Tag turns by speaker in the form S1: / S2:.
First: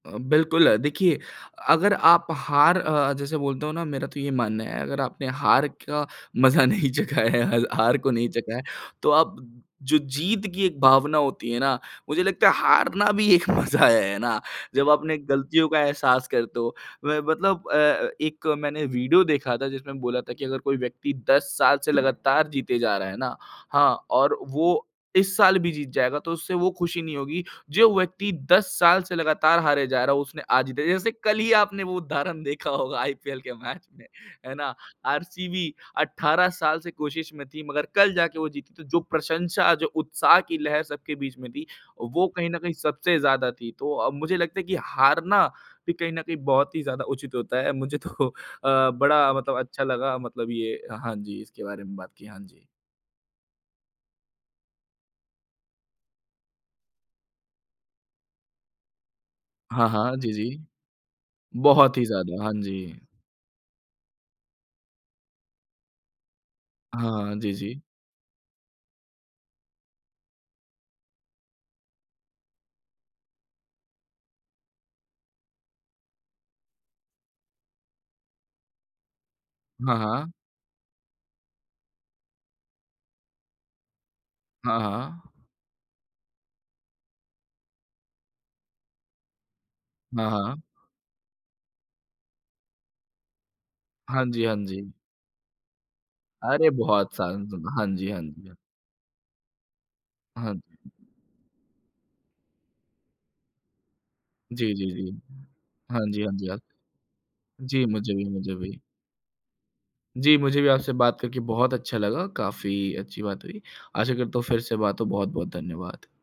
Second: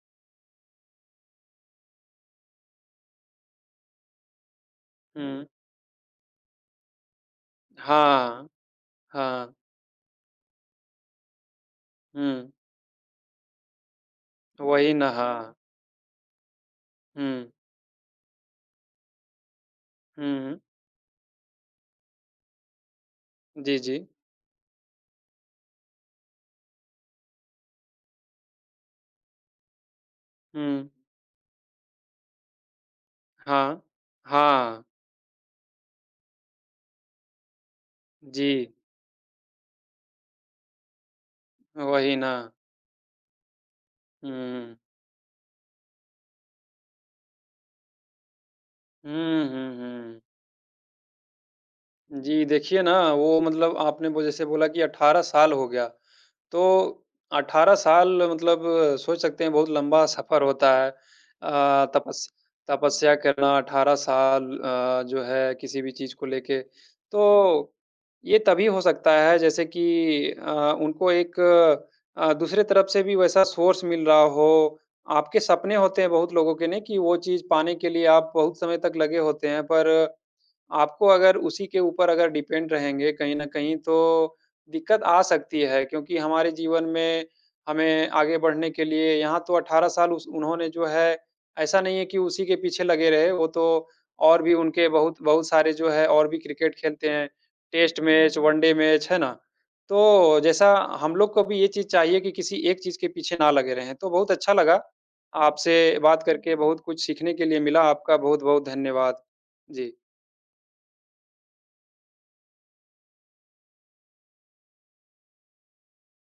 S1: अ, बिल्कुल, देखिए अगर आप हार अ, जैसे बोलते हो ना, मेरा तो ये मानना है, अगर आपने
S2: हुँ।
S1: हार का मजा नहीं चखा है, हल हार को नहीं
S2: हाँ,
S1: चखा है, तो आप
S2: हाँ। हाँ।
S1: जो जीत की एक भावना होती है ना, मुझे लगता
S2: हुँ।
S1: है, हारना भी एक मज़ा है। है ना? जब
S2: वही
S1: आप
S2: ना,
S1: अपने
S2: हाँ।
S1: गलतियों का एहसास करते हो मैं
S2: हुँ।
S1: मतलब अ, एक मैंने वीडियो देखा था, जिसमें बोला था
S2: हुँ,
S1: कि अगर
S2: हुँ।
S1: कोई व्यक्ति 10 साल से लगातार जीते जा रहा है ना,
S2: जी,
S1: हाँ,
S2: जी।
S1: और वो इस साल भी जीत जाएगा, तो उसे वो खुशी नहीं होगी। जो व्यक्ति 10 साल से लगातार हारे जा रहा है, उसने आज जीता
S2: हुँ।
S1: जैसे कल ही आपने वो उदाहरण देखा होगा आईपीएल के
S2: हाँ।
S1: मैच में। है ना?
S2: हाँ।
S1: आरसीबी 18 साल से कोशिश में थी, मगर कल जाके वो
S2: जी।
S1: जीती। तो जो प्रशंसा, जो उत्साह की लहर सबके बीच में थी,
S2: वही
S1: वो कहीं
S2: ना।
S1: न कहीं सबसे ज़्यादा थी। तो अ,
S2: हुँ,
S1: मुझे लगता है कि
S2: हुँ।
S1: हारना भी कहीं न कहीं बहुत ही ज़्यादा उचित होता है। मुझे तो अ, बड़ा
S2: हुँ,
S1: मतलब
S2: हुँ,
S1: अच्छा लगा,
S2: हुँ।
S1: मतलब ये अ, हाँ जी, इसके बारे में बात की, हाँ
S2: जी,
S1: जी।
S2: देखिए ना, वो मतलब आपने वो जैसे से बोला कि 18 साल हो गया। तो 18 साल मतलब सोच सकते हैं, बहुत
S1: हाँ,
S2: लंबा
S1: हाँ, जी,
S2: सफर
S1: जी।
S2: होता है। अ,
S1: बहुत ही
S2: तपस
S1: ज़्यादा, हाँ जी।
S2: तपस्या करना 18 साल अ, जो है, किसी भी चीज़ को लेके।
S1: हाँ, जी,
S2: तो
S1: जी।
S2: ये तभी हो सकता है, जैसे कि अ, उनको एक अ, दूसरे तरफ से भी वैसा सोर्स मिल रहा हो। आपके सपने होते हैं, बहुत लोगों के नहीं, कि वो चीज़ पाने के लिए आप बहुत समय तक लगे होते हैं, पर
S1: हाँ, हाँ।
S2: आपको अगर उसी के ऊपर अगर डिपेंड रहेंगे कहीं न कहीं, तो
S1: हाँ,
S2: दिक्कत आ
S1: हाँ।
S2: सकती है। क्योंकि हमारे जीवन में हमें आगे बढ़ने के लिए यहाँ तो 18 साल उस
S1: हाँ, हाँ।
S2: उन्होंने, जो है, ऐसा नहीं है कि उसी के पीछे लगे रहे। वो तो
S1: हाँ
S2: और
S1: जी,
S2: भी,
S1: हाँ
S2: उनके
S1: जी।
S2: बहुत बहुत सारे, जो है, और भी
S1: अरे!
S2: क्रिकेट खेलते
S1: बहुत
S2: हैं।
S1: सांग ज़ोन हाँ
S2: टेस्ट
S1: जी, हाँ
S2: मैच,
S1: जी, हाँ।
S2: वन डे मैच, है ना? तो
S1: हाँ।
S2: जैसा हम लोग को भी ये चीज़ चाहिए कि किसी एक चीज़ के पीछे ना लगे रहें। तो बहुत अच्छा
S1: जी,
S2: लगा,
S1: जी, जी।
S2: आपसे
S1: हाँ
S2: बात
S1: जी, हाँ जी,
S2: करके
S1: आक
S2: बहुत कुछ सीखने के लिए मिला।
S1: जी, मुझे
S2: आपका
S1: भी मुझे
S2: बहुत-बहुत
S1: भी।
S2: धन्यवाद। जी।
S1: जी, मुझे भी आपसे बात करके बहुत अच्छा लगा, काफ़ी अच्छी बात हुई। आशा करता हूँ, फिर से बात हो। बहुत-बहुत धन्यवाद।